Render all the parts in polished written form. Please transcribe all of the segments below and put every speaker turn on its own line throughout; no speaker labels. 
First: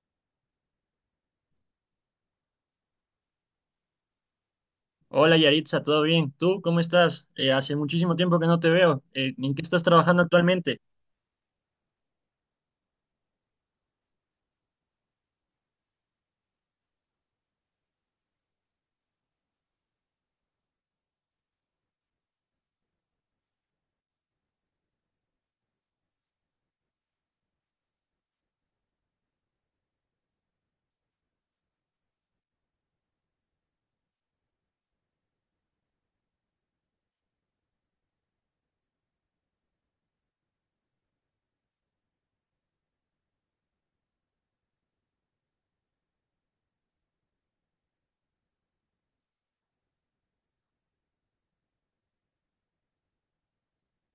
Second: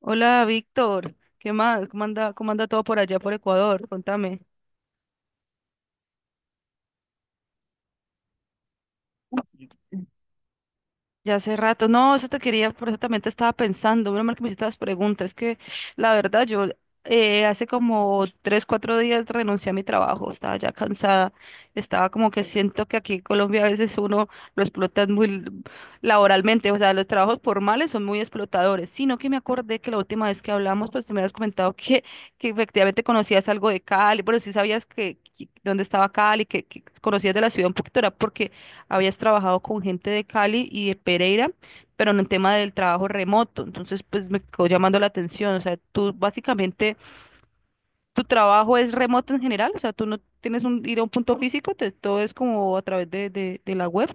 Hola, Víctor. ¿Qué más? Cómo anda todo por allá por Ecuador? Contame.
Hola Yaritza, ¿todo bien? ¿Tú cómo estás? Hace muchísimo tiempo que no te veo. ¿En qué estás trabajando actualmente?
Ya hace rato, no, eso te quería, por eso también te estaba pensando, menos mal que me hiciste las preguntas, es que la verdad yo hace como tres, cuatro días renuncié a mi trabajo, estaba ya cansada, estaba como que siento que aquí en Colombia a veces uno lo explotan muy laboralmente. O sea, los trabajos formales son muy explotadores, sino que me acordé que la última vez que hablamos, pues tú me habías comentado que efectivamente conocías algo de Cali. Bueno, sí sabías dónde estaba Cali, que conocías de la ciudad un poquito, era porque habías trabajado con gente de Cali y de Pereira, pero en el tema del trabajo remoto. Entonces, pues me quedó llamando la atención. O sea, tú básicamente, tu trabajo es remoto en general. O sea, tú no tienes un, ir a un punto físico, todo es como a través de la web.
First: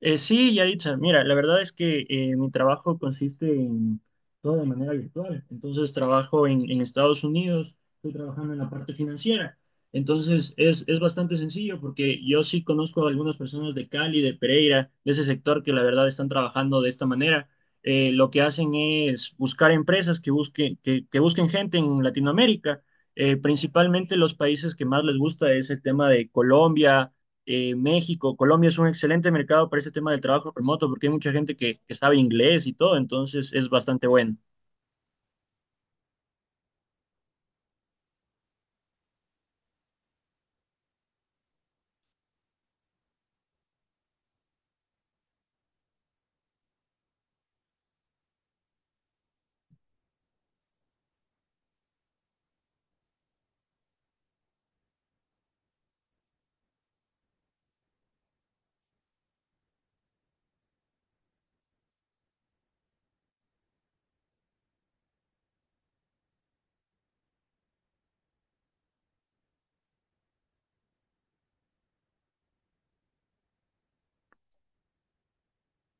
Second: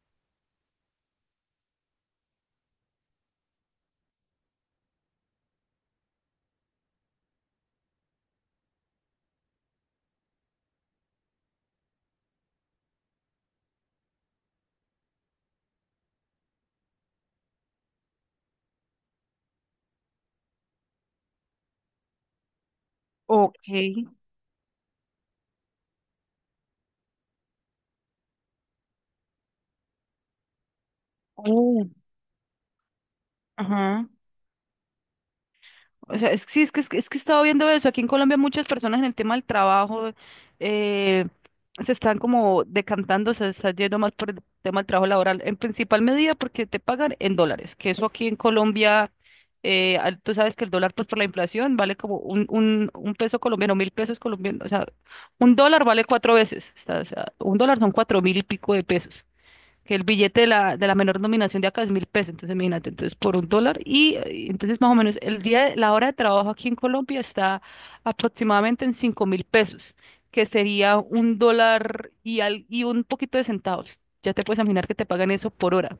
Sí, Yaritza, mira, la verdad es que mi trabajo consiste en todo de manera virtual. Entonces trabajo en Estados Unidos, estoy trabajando en la parte financiera. Entonces es bastante sencillo porque yo sí conozco a algunas personas de Cali, de Pereira, de ese sector que la verdad están trabajando de esta manera. Lo que hacen es buscar empresas que busquen, que busquen gente en Latinoamérica.
Ok.
Principalmente los países que más les gusta es el tema de Colombia, México. Colombia es un excelente mercado para este tema del trabajo remoto porque hay mucha gente
Oh,
que sabe inglés y todo, entonces es bastante
ajá.
bueno.
O sea, sí, es que he estado viendo eso. Aquí en Colombia muchas personas en el tema del trabajo eh, se están como decantando, se están yendo más por el tema del trabajo laboral, en principal medida porque te pagan en dólares, que eso aquí en Colombia, tú sabes que el dólar pues por la inflación vale como un peso colombiano, 1.000 pesos colombianos. O sea, un dólar vale cuatro veces, o sea, un dólar son 4.000 y pico de pesos, que el billete de la menor nominación de acá es 1.000 pesos, entonces imagínate, entonces por un dólar entonces más o menos el día, la hora de trabajo aquí en Colombia está aproximadamente en 5.000 pesos, que sería un dólar y, y un poquito de centavos. Ya te puedes imaginar que te pagan eso por hora.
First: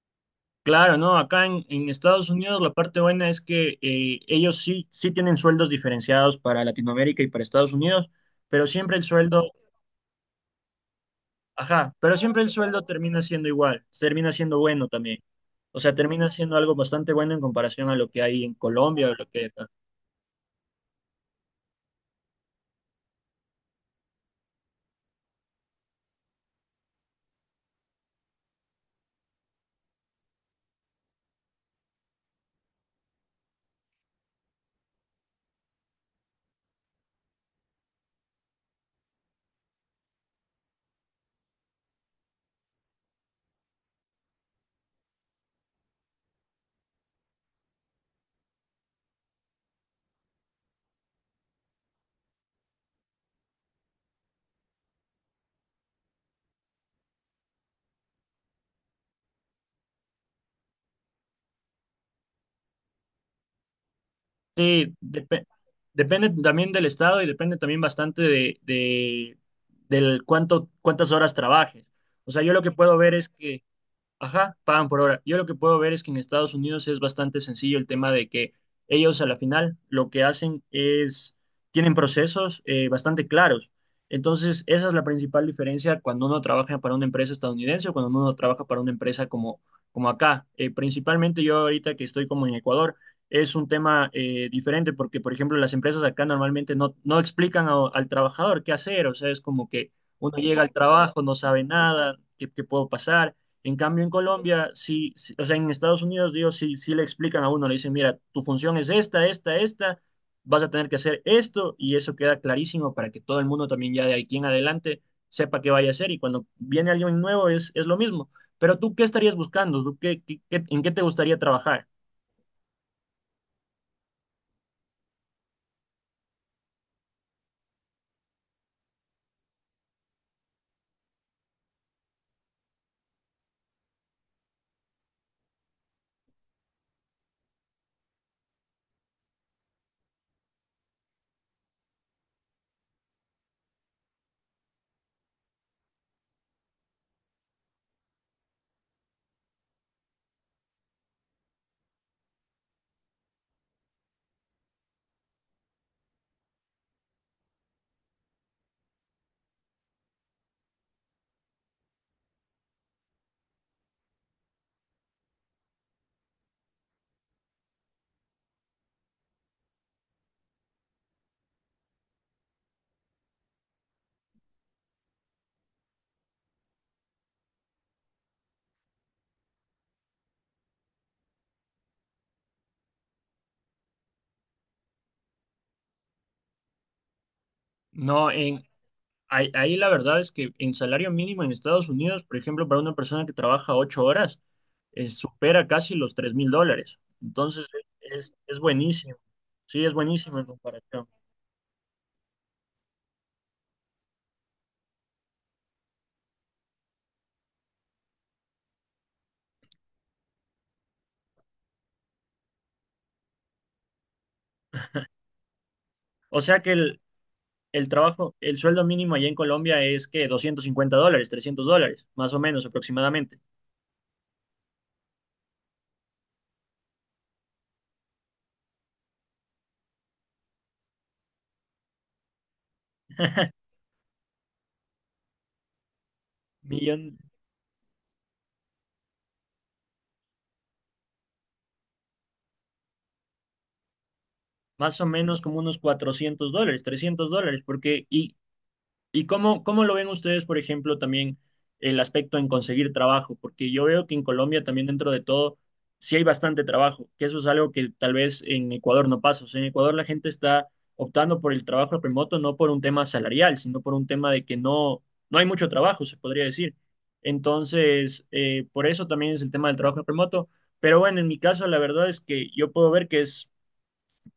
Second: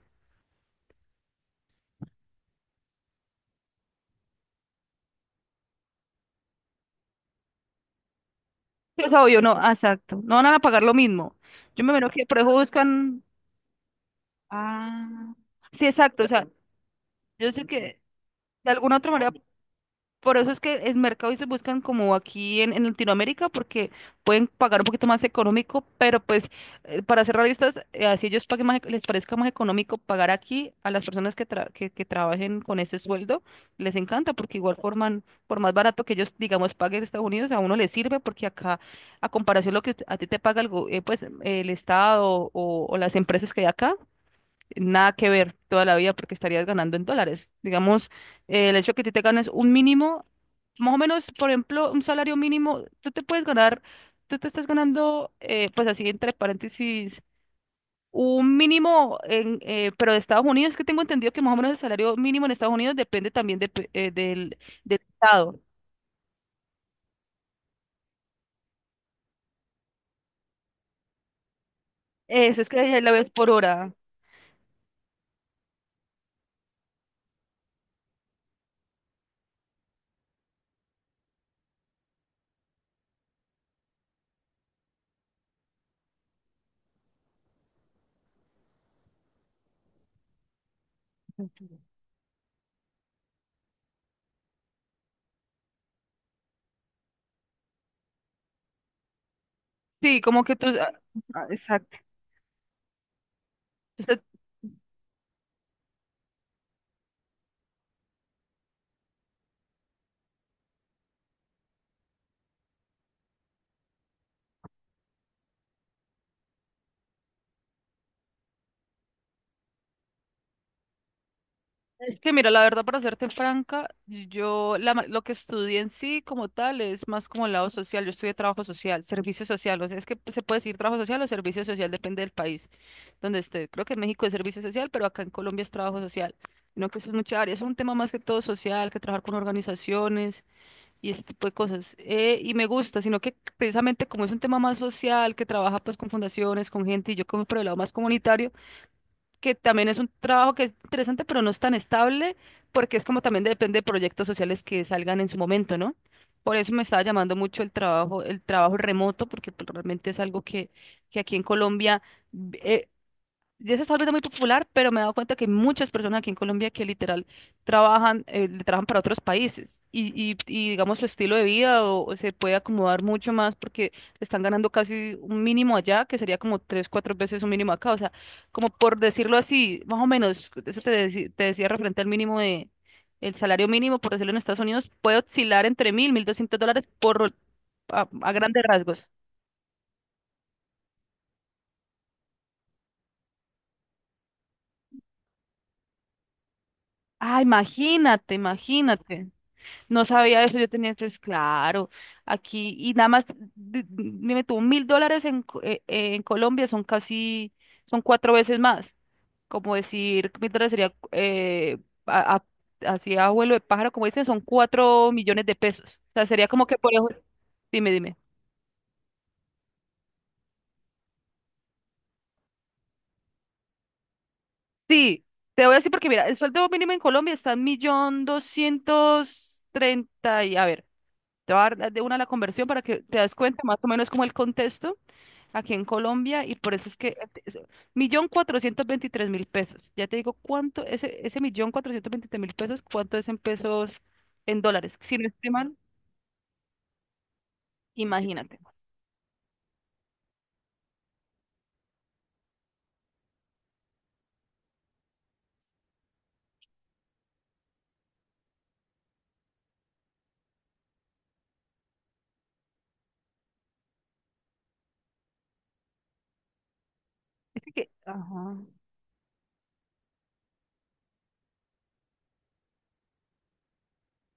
Claro, ¿no? Acá en Estados Unidos la parte buena es que ellos sí, sí tienen sueldos diferenciados para Latinoamérica y para Estados Unidos, pero siempre el
Sí. O sea, yo
sueldo,
no, ah, exacto, no van a pagar lo mismo. Yo me
ajá,
imagino
pero
que por
siempre el
eso
sueldo termina
buscan...
siendo igual, termina siendo bueno también.
Ah,
O
sí,
sea,
exacto.
termina
O sea,
siendo algo bastante bueno en
yo sé
comparación a
que
lo que hay en
de alguna
Colombia
otra
o lo
manera,
que hay acá.
por eso es que el mercado se buscan como aquí en Latinoamérica porque pueden pagar un poquito más económico, pero pues para ser realistas, así ellos paguen más, les parezca más económico pagar aquí a las personas que, que trabajen con ese sueldo, les encanta porque igual forman, por más barato que ellos, digamos, paguen en Estados Unidos, a uno les sirve porque acá, a comparación lo que a ti te paga el, pues, el Estado o las empresas que hay acá, nada que ver toda la vida porque estarías ganando en dólares. Digamos, el hecho que tú te ganes un mínimo más o menos, por ejemplo, un salario mínimo, tú te puedes ganar, tú te estás ganando, pues así entre paréntesis, un mínimo, en, pero de Estados Unidos, que tengo entendido que más o menos el salario mínimo en Estados Unidos depende también del,
Sí,
del
depe-
estado.
Depende también del estado y depende también bastante de, del cuánto, cuántas horas trabajes. O sea, yo lo
Eso es
que puedo
que la
ver es
ves por
que
hora.
ajá, pagan por hora. Yo lo que puedo ver es que en Estados Unidos es bastante sencillo el tema de que ellos a la final lo que hacen es, tienen procesos bastante claros. Entonces, esa es la principal diferencia cuando uno trabaja para una empresa estadounidense o cuando uno trabaja para una empresa como, como acá. Principalmente yo ahorita que estoy como en Ecuador, es un tema diferente porque, por ejemplo, las empresas acá normalmente no, no explican al trabajador qué hacer. O sea, es como que
Sí,
uno
como que
llega
tú...
al
ah,
trabajo, no
ah,
sabe
exacto.
nada, qué qué puedo pasar. En cambio, en Colombia, o sea, en Estados Unidos, digo, sí, sí le explican a uno, le dicen, mira, tu función es esta, esta, esta, vas a tener que hacer esto, y eso queda clarísimo para que todo el mundo también ya de aquí en adelante sepa qué vaya a hacer, y cuando viene alguien nuevo es lo mismo. Pero tú, ¿qué estarías buscando? ¿Tú en qué te gustaría trabajar?
Es que mira, la verdad, para serte franca, yo lo que estudié en sí como tal es más como el lado social. Yo estudié trabajo social, servicio social. O sea, es que se puede decir trabajo social o servicio social, depende del país donde esté. Creo que en México es servicio social, pero acá en Colombia es trabajo social. No, que eso es mucha área, es un tema más que todo social, que trabajar con organizaciones y ese tipo de cosas. Y me gusta, sino que precisamente como es un tema más social, que trabaja pues con fundaciones, con gente, y yo como por el lado más comunitario, que también es un trabajo que es interesante, pero no es tan estable, porque es como también depende de proyectos sociales que salgan en su momento, ¿no? Por eso me estaba llamando mucho el trabajo remoto, porque pues, realmente es algo que aquí en Colombia eh, ya se está volviendo muy popular, pero me he dado cuenta que hay muchas personas aquí en Colombia que literal trabajan, le trabajan para otros países y, digamos su estilo de vida o se puede acomodar mucho más porque están ganando casi un mínimo allá, que sería como tres, cuatro veces un mínimo acá. O sea, como por decirlo así, más o menos, eso te, te decía referente al mínimo de, el salario mínimo, por decirlo en Estados Unidos, puede oscilar entre 1.000, 1.200 dólares por,
No,
a grandes
en,
rasgos.
ahí, ahí la verdad es que en salario mínimo en Estados Unidos, por ejemplo, para una persona que trabaja 8 horas, supera casi los $3000.
Ah,
Entonces,
imagínate,
es buenísimo.
imagínate.
Sí, es
No
buenísimo
sabía
en
eso, yo tenía
comparación.
entonces, claro, aquí, y nada más, me tuvo 1.000 dólares en, en Colombia, son casi, son cuatro veces más. Como decir, 1.000 dólares sería, a- a- así a vuelo de pájaro, como dicen, son 4.000.000 de pesos. O sea,
O
sería
sea
como
que
que, por ejemplo,
el
dime, dime.
trabajo, el sueldo mínimo allá en Colombia es que $250, $300, más o menos aproximadamente.
Sí, te voy a decir porque, mira, el sueldo mínimo en Colombia está en 1.230 y, a ver, te voy a dar de una la conversión para que te das cuenta más o menos como el contexto. Aquí en Colombia y por eso es que
Millón,
es- 1.423.000 pesos. Ya te digo cuánto, ese 1.423.000 pesos, cuánto es en pesos, en dólares.
más o
Si no
menos
estoy
como
mal,
unos $400, $300, porque, y,
imagínate.
¿y cómo, cómo lo ven ustedes, por ejemplo, también el aspecto en conseguir trabajo? Porque yo veo que en Colombia también dentro de todo sí hay bastante trabajo, que eso es algo que tal vez en Ecuador no pasa. O sea, en Ecuador la gente está optando por el trabajo remoto no por un tema salarial, sino por un tema de que no, no hay mucho trabajo, se podría decir.
Es que,
Entonces,
ajá,
por eso también es el tema del trabajo remoto. Pero bueno, en mi caso, la verdad es que yo puedo ver que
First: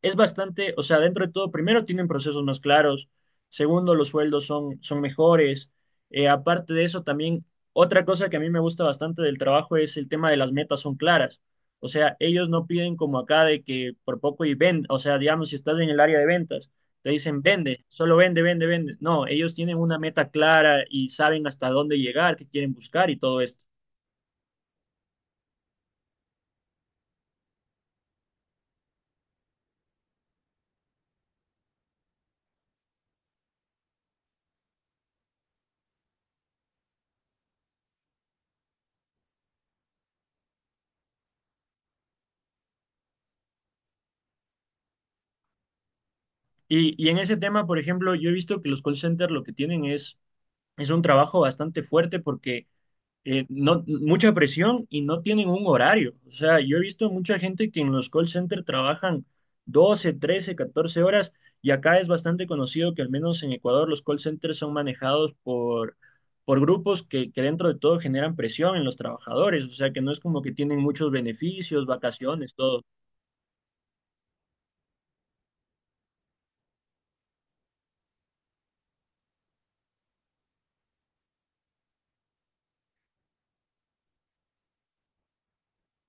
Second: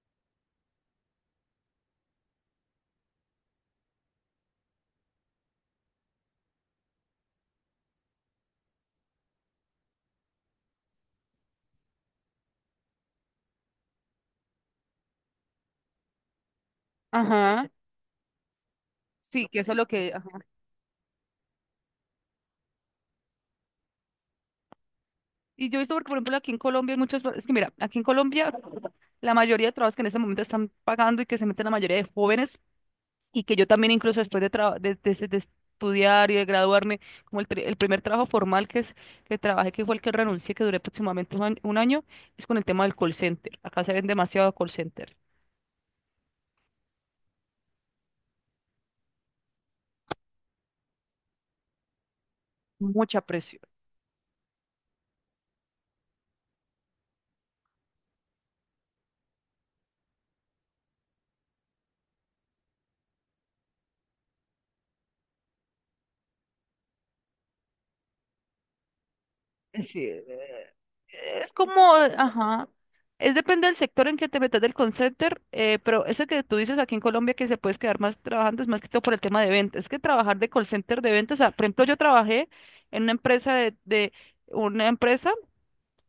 es bastante, o sea, dentro de todo, primero tienen procesos más claros, segundo, los sueldos son mejores. Aparte de eso, también otra cosa que a mí me gusta bastante del trabajo es el tema de las metas son claras. O sea, ellos no piden como acá de que por poco y vende, o sea, digamos, si estás en el área de ventas, te dicen
ajá,
vende, solo vende, vende, vende. No,
sí,
ellos
que eso
tienen
es lo
una
que, ajá.
meta clara y saben hasta dónde llegar, qué quieren buscar y todo esto.
Y yo he visto, porque, por ejemplo, aquí en Colombia hay muchos, es que mira, aquí en Colombia la mayoría de trabajos que en este momento están pagando y que se meten la mayoría de jóvenes y que yo también incluso después de, de estudiar y de graduarme, como el, el primer trabajo formal que, es, que trabajé, que fue el que renuncié, que duré aproximadamente un año, es con el tema del call center. Acá se ven demasiado call center,
Y en ese tema, por ejemplo, yo he visto que los call centers lo que tienen es un trabajo bastante fuerte porque
mucha presión.
no, mucha presión y no tienen un horario. O sea, yo he visto mucha gente que en los call centers trabajan 12, 13, 14 horas y acá es bastante conocido que al menos en Ecuador los call centers son manejados por grupos que dentro de todo generan presión en los trabajadores. O sea,
Sí,
que no es como que tienen muchos
es
beneficios,
como,
vacaciones,
ajá.
todo.
Es depende del sector en que te metas del call center, pero eso que tú dices aquí en Colombia que se puedes quedar más trabajando es más que todo por el tema de ventas. Es que trabajar de call center de ventas, o sea, por ejemplo, yo trabajé en una empresa una empresa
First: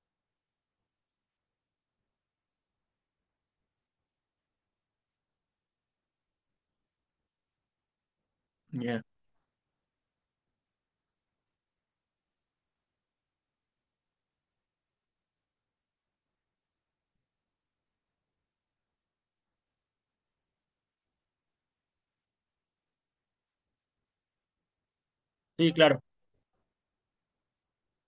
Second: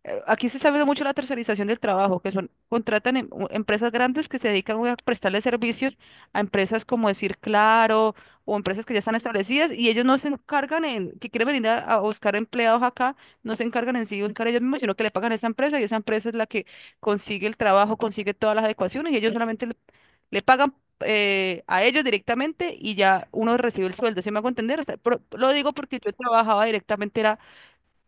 aquí se está viendo mucho la tercerización del trabajo, que son, contratan empresas grandes que se dedican a prestarle servicios a empresas como decir Claro, o empresas que ya
Ya.
están establecidas y ellos no se encargan en, que quieren venir a buscar empleados acá, no se encargan en sí de buscar ellos mismos, sino que le pagan a esa empresa y esa empresa es la que consigue el trabajo, consigue todas las adecuaciones y ellos solamente le, le pagan a ellos directamente y ya uno recibe el sueldo, ¿se me hago entender? O sea, lo
Sí,
digo
claro,
porque yo trabajaba directamente, era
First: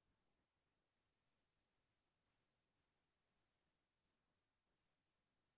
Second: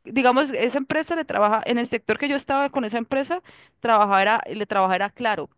digamos, esa empresa le trabaja, en el sector que yo estaba con esa empresa, trabajaba, le trabajaba era Claro.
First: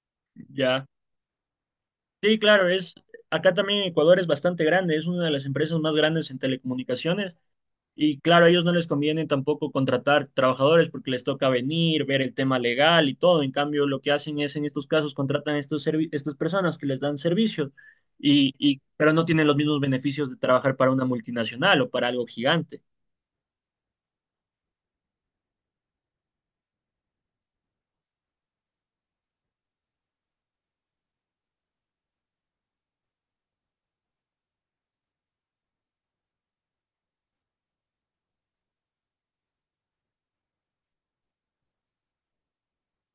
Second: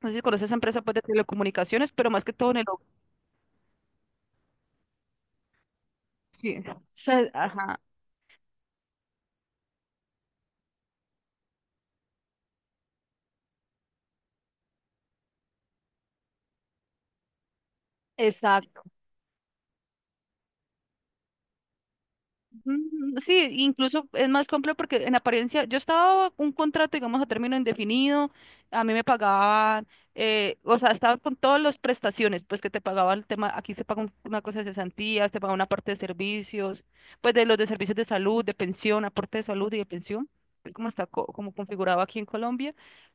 No sé si conoces esa empresa
ya.
pues, de telecomunicaciones, pero más que
Sí,
todo en el...
claro, es... Acá también en Ecuador es bastante grande, es una de las empresas más grandes en
Sí.
telecomunicaciones.
Ajá,
Y claro, a ellos no les conviene tampoco contratar trabajadores porque les toca venir, ver el tema legal y todo. En cambio, lo que hacen es, en estos casos, contratan a estos estas personas que les dan servicios, y,
exacto.
pero no tienen los mismos beneficios de trabajar para una multinacional o para algo gigante.
Mm, sí, incluso es más complejo porque en apariencia yo estaba un contrato, digamos, a término indefinido, a mí me pagaban, o sea, estaba con todas las prestaciones, pues que te pagaba el tema, aquí se paga una cosa de cesantías, te paga una parte de servicios, pues de los de servicios de salud, de pensión, aporte de salud y de pensión, es como está como configurado aquí en Colombia,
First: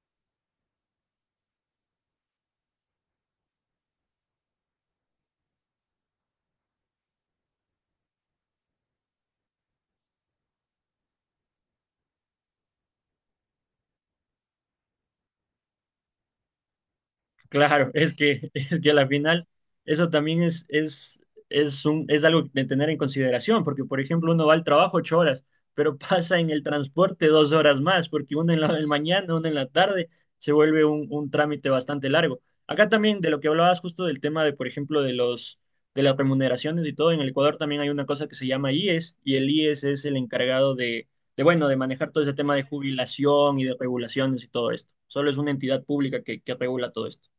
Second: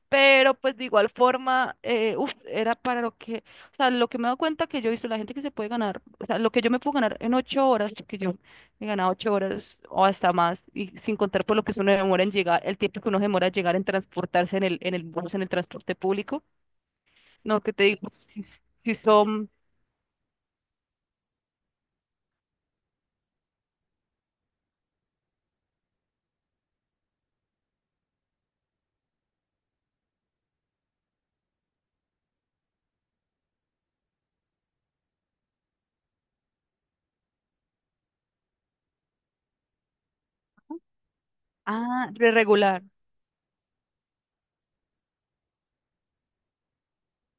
pero pues de igual forma, uf, era para lo que, o sea, lo que me he dado cuenta que yo he visto, la gente que se puede ganar, o sea, lo que yo me puedo ganar en 8 horas, que yo me ganaba 8 horas o hasta más, y sin contar por lo que uno demora en llegar, el tiempo que uno demora en llegar en transportarse en el bus, en el transporte público. No, que te
Claro,
digo,
es
si,
que, es que a
si
la final
son,
eso también es algo de tener en consideración, porque por ejemplo uno va al trabajo 8 horas, pero pasa en el transporte 2 horas más, porque una en la mañana, una en la tarde, se vuelve un trámite bastante largo. Acá también de lo que hablabas justo del tema de, por ejemplo, de las remuneraciones y todo, en el Ecuador también hay una cosa que se llama IES, y el IES es el encargado de, bueno, de
ah,
manejar todo
de
ese tema de
regular,
jubilación y de regulaciones y todo esto. Solo es una entidad pública que regula todo esto.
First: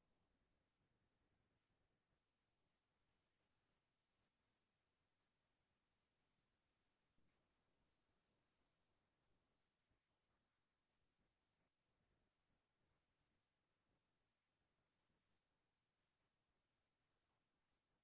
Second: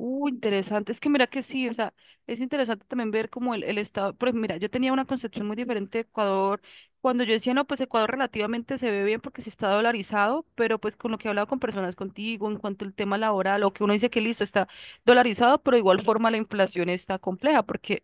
uh, interesante. Es que mira que sí, o sea, es interesante también ver como el estado. Pues mira, yo tenía una concepción muy diferente de Ecuador. Cuando yo decía, no, pues Ecuador relativamente se ve bien porque sí está dolarizado, pero pues con lo que he hablado con personas contigo en cuanto al tema laboral, o que uno dice que listo, está dolarizado, pero de igual forma la inflación está compleja, porque,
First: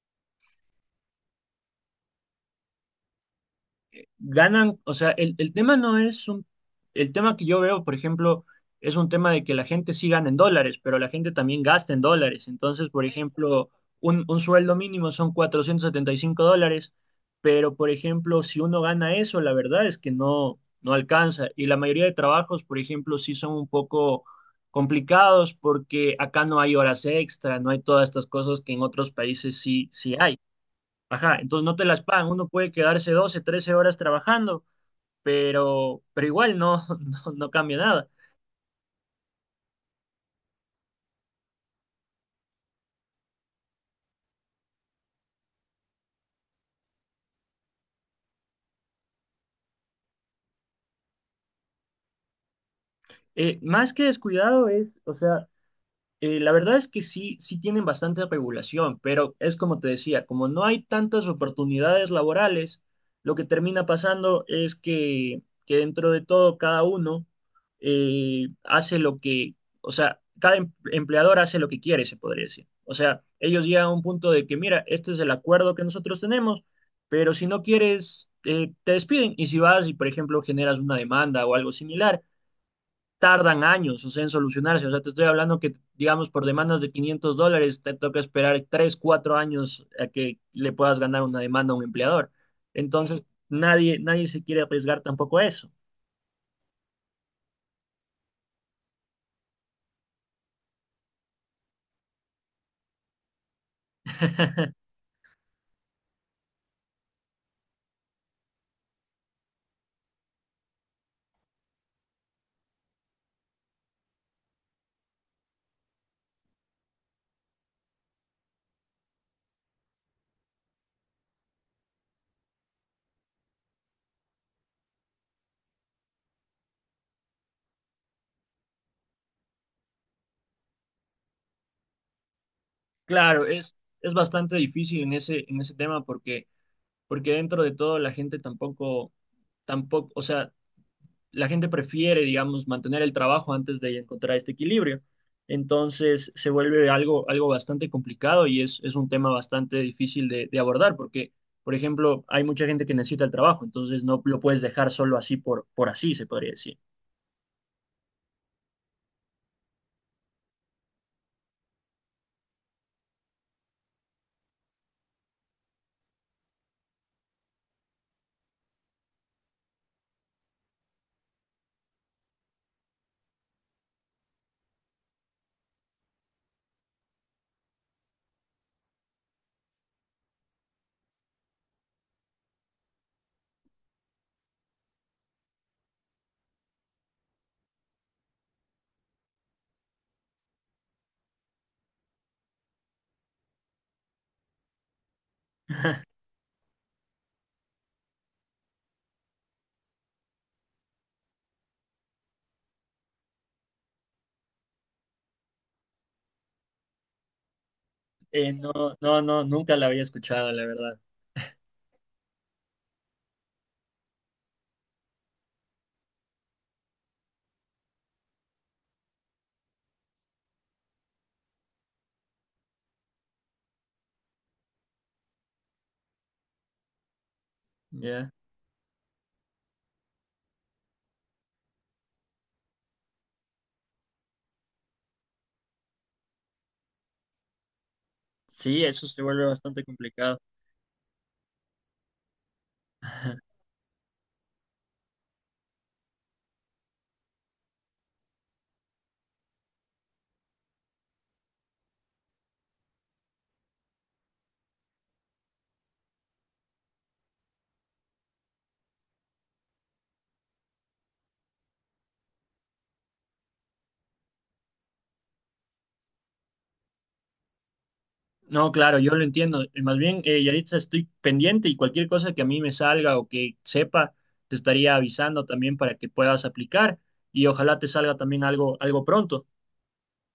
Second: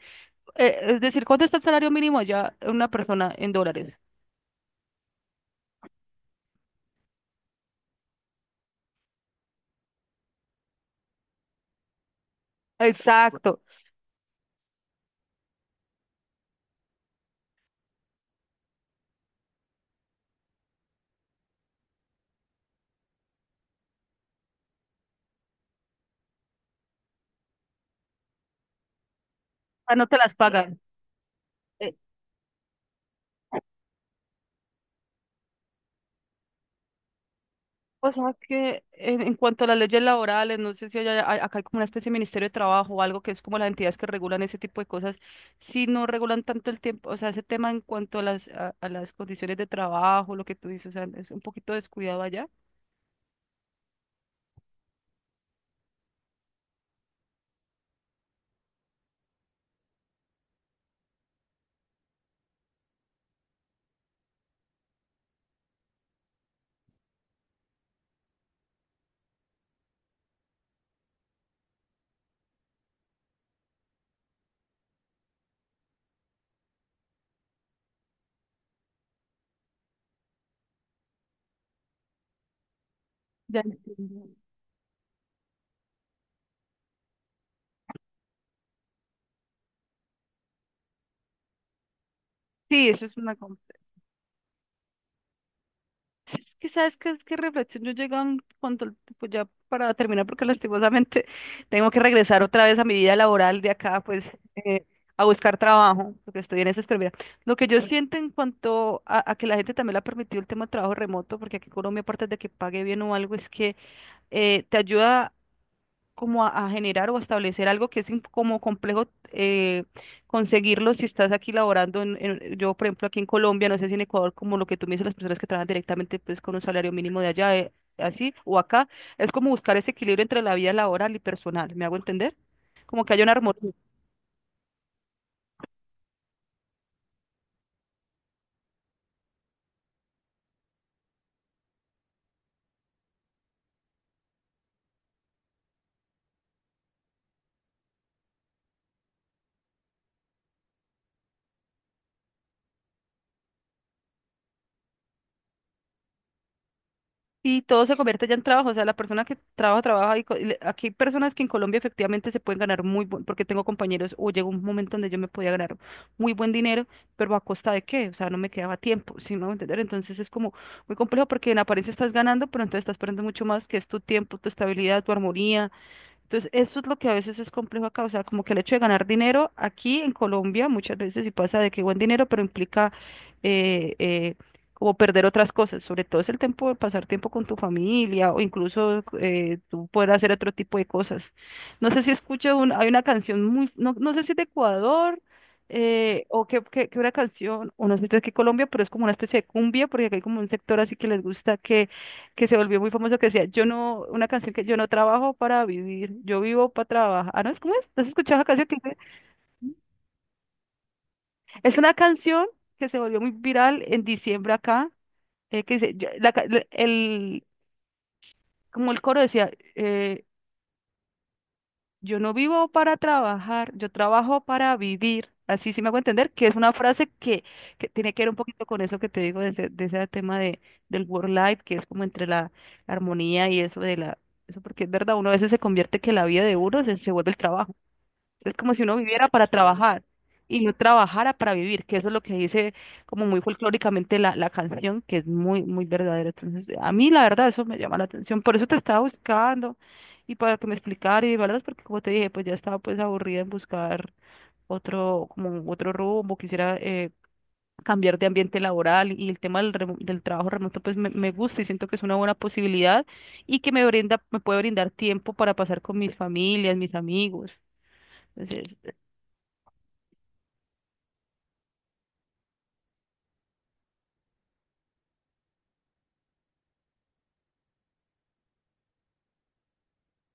es decir, ¿cuánto está el salario mínimo allá una persona en dólares?
Ganan, o sea, el tema no es el tema que yo veo, por ejemplo, es un tema de que la gente sí gana en dólares, pero la gente también gasta en dólares. Entonces, por
Exacto.
ejemplo, un sueldo mínimo son $475, pero por ejemplo, si uno gana eso, la verdad es que no, no alcanza. Y la mayoría de trabajos, por ejemplo, sí son un poco complicados porque acá no hay horas extra, no hay todas estas cosas que en otros países sí,
Ah, no
sí
te las
hay.
pagan.
Ajá, entonces no te las pagan, uno puede quedarse 12, 13 horas trabajando, pero igual no, no, no cambia nada.
O sea que en cuanto a las leyes laborales, no sé si acá hay como una especie de Ministerio de Trabajo o algo que es como las entidades que regulan ese tipo de cosas, si no regulan tanto el tiempo, o sea, ese tema en cuanto a las condiciones de trabajo, lo que tú dices, o sea, es un poquito descuidado allá.
Más que descuidado es, o sea, la verdad es que sí, sí tienen bastante regulación, pero es como te decía, como no hay tantas oportunidades laborales, lo que termina pasando es que dentro de todo cada uno hace lo que, o sea, cada empleador hace lo que quiere, se podría decir. O sea, ellos llegan a un punto de que, mira, este es el acuerdo que nosotros tenemos, pero si no quieres, te despiden. Y si vas y, por ejemplo, generas una demanda o algo similar,
Ya
tardan años, o sea,
entiendo.
en solucionarse. O sea, te estoy hablando que, digamos, por demandas de $500, te toca esperar 3, 4 años a que le puedas ganar una demanda a un empleador.
Sí, eso es
Entonces,
una...
nadie, nadie se quiere arriesgar tampoco a eso.
Es que sabes que es que reflexión yo llego a un punto, pues ya para terminar, porque lastimosamente tengo que regresar otra vez a mi vida laboral de acá, pues eh, a buscar trabajo, porque estoy en esa espera. Lo que yo siento en cuanto a que la gente también le ha permitido el tema de trabajo remoto, porque aquí en Colombia, aparte de que pague bien o algo, es que te ayuda como a generar o a establecer algo que es como complejo eh, conseguirlo si estás aquí laborando en, yo por ejemplo aquí en Colombia, no sé si en Ecuador, como lo que tú me dices, las personas que trabajan directamente pues con un salario mínimo de allá, así, o acá, es como buscar ese equilibrio entre la vida laboral y personal, ¿me hago entender? Como que haya una
Claro,
armonía.
es bastante difícil en ese tema porque, porque dentro de todo la gente tampoco, tampoco, o sea, la gente prefiere, digamos, mantener el trabajo antes de encontrar este equilibrio. Entonces se vuelve algo, algo bastante complicado y es un tema bastante difícil de abordar porque, por ejemplo, hay mucha gente que necesita el trabajo, entonces no lo puedes dejar solo así por así, se podría decir.
Y todo se convierte ya en trabajo, o sea, la persona que trabaja, trabaja, aquí hay personas que en Colombia efectivamente se pueden ganar muy buen, porque tengo compañeros, o llegó un momento donde yo me podía ganar muy buen dinero, pero ¿a costa de qué? O sea, no me quedaba tiempo, ¿si me voy a entender? Entonces es como muy complejo porque en apariencia estás ganando, pero entonces estás perdiendo mucho más, que es tu tiempo, tu estabilidad, tu armonía, entonces, eso es lo que a veces es complejo acá, o sea, como que el hecho de ganar dinero aquí en Colombia muchas veces sí pasa de que buen dinero, pero implica eh, eh, como perder otras cosas, sobre todo es el tiempo de pasar tiempo con tu familia o incluso tú poder hacer otro tipo de cosas. No sé si escucho, un, hay una canción muy, no, no sé si es de Ecuador que una canción, o no sé si es de aquí Colombia, pero es como una especie de cumbia, porque aquí hay como un sector así que les gusta que se volvió muy famoso que decía, yo no, una canción que yo no trabajo para vivir, yo vivo para trabajar. Ah, no, ¿cómo es? ¿No has escuchado esa canción
No,
que dice?
no, no, nunca la había escuchado, la verdad.
Es una canción que se volvió muy viral en diciembre acá, que dice, yo- la ca- la- el, como el coro decía, yo no vivo para trabajar, yo trabajo para vivir. Así sí me hago entender que es una frase que tiene que ver
¿Ya?
un poquito con eso que te digo de ese tema de, del work life, que es como entre la armonía y eso de la, eso porque es verdad, uno a veces se convierte que la vida de uno se vuelve el trabajo. Es como
Sí,
si uno
eso se
viviera
vuelve
para
bastante
trabajar
complicado.
y no trabajara para vivir, que eso es lo que dice como muy folclóricamente la canción, que es muy, muy verdadero. Entonces, a mí la verdad eso me llama la atención. Por eso te estaba buscando y para que me explicara y ¿verdad? Porque como te dije, pues ya estaba pues aburrida en buscar otro, como otro rumbo, quisiera cambiar de ambiente laboral y el tema del trabajo remoto pues me gusta y siento que es una buena posibilidad y que me brinda, me puede brindar tiempo para pasar con mis familias, mis amigos. Entonces,
No, claro, yo lo entiendo. Y más bien, Yaritza, estoy pendiente y cualquier cosa que a mí me salga o que sepa, te estaría avisando también para que puedas aplicar y ojalá te salga también algo, algo pronto.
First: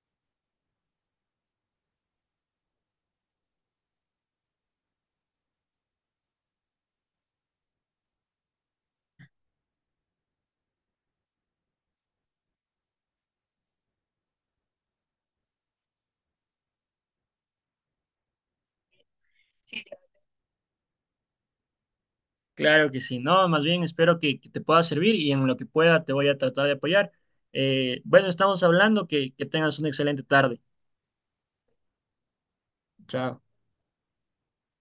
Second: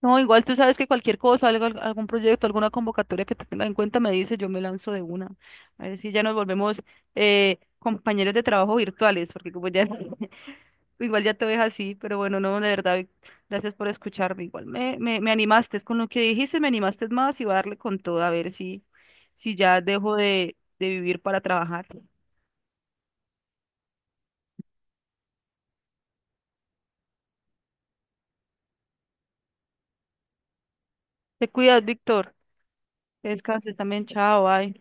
no, igual tú sabes que cualquier cosa, algún proyecto, alguna convocatoria que tenga en cuenta me dice, yo me lanzo de una. A ver si ya nos volvemos compañeros de trabajo virtuales, porque como ya, igual ya te ves así, pero bueno, no, de verdad, Vic, gracias por escucharme. Igual me animaste, es con lo que dijiste, me animaste más y voy a darle con todo, a ver si, si ya
Sí.
dejo de vivir para trabajar.
Claro que sí, no, más bien espero que te pueda servir y en lo que pueda te voy a tratar de apoyar. Bueno, estamos hablando, que tengas una excelente tarde.
Te cuidas, Víctor, que
Chao.
descanses también, chao, bye.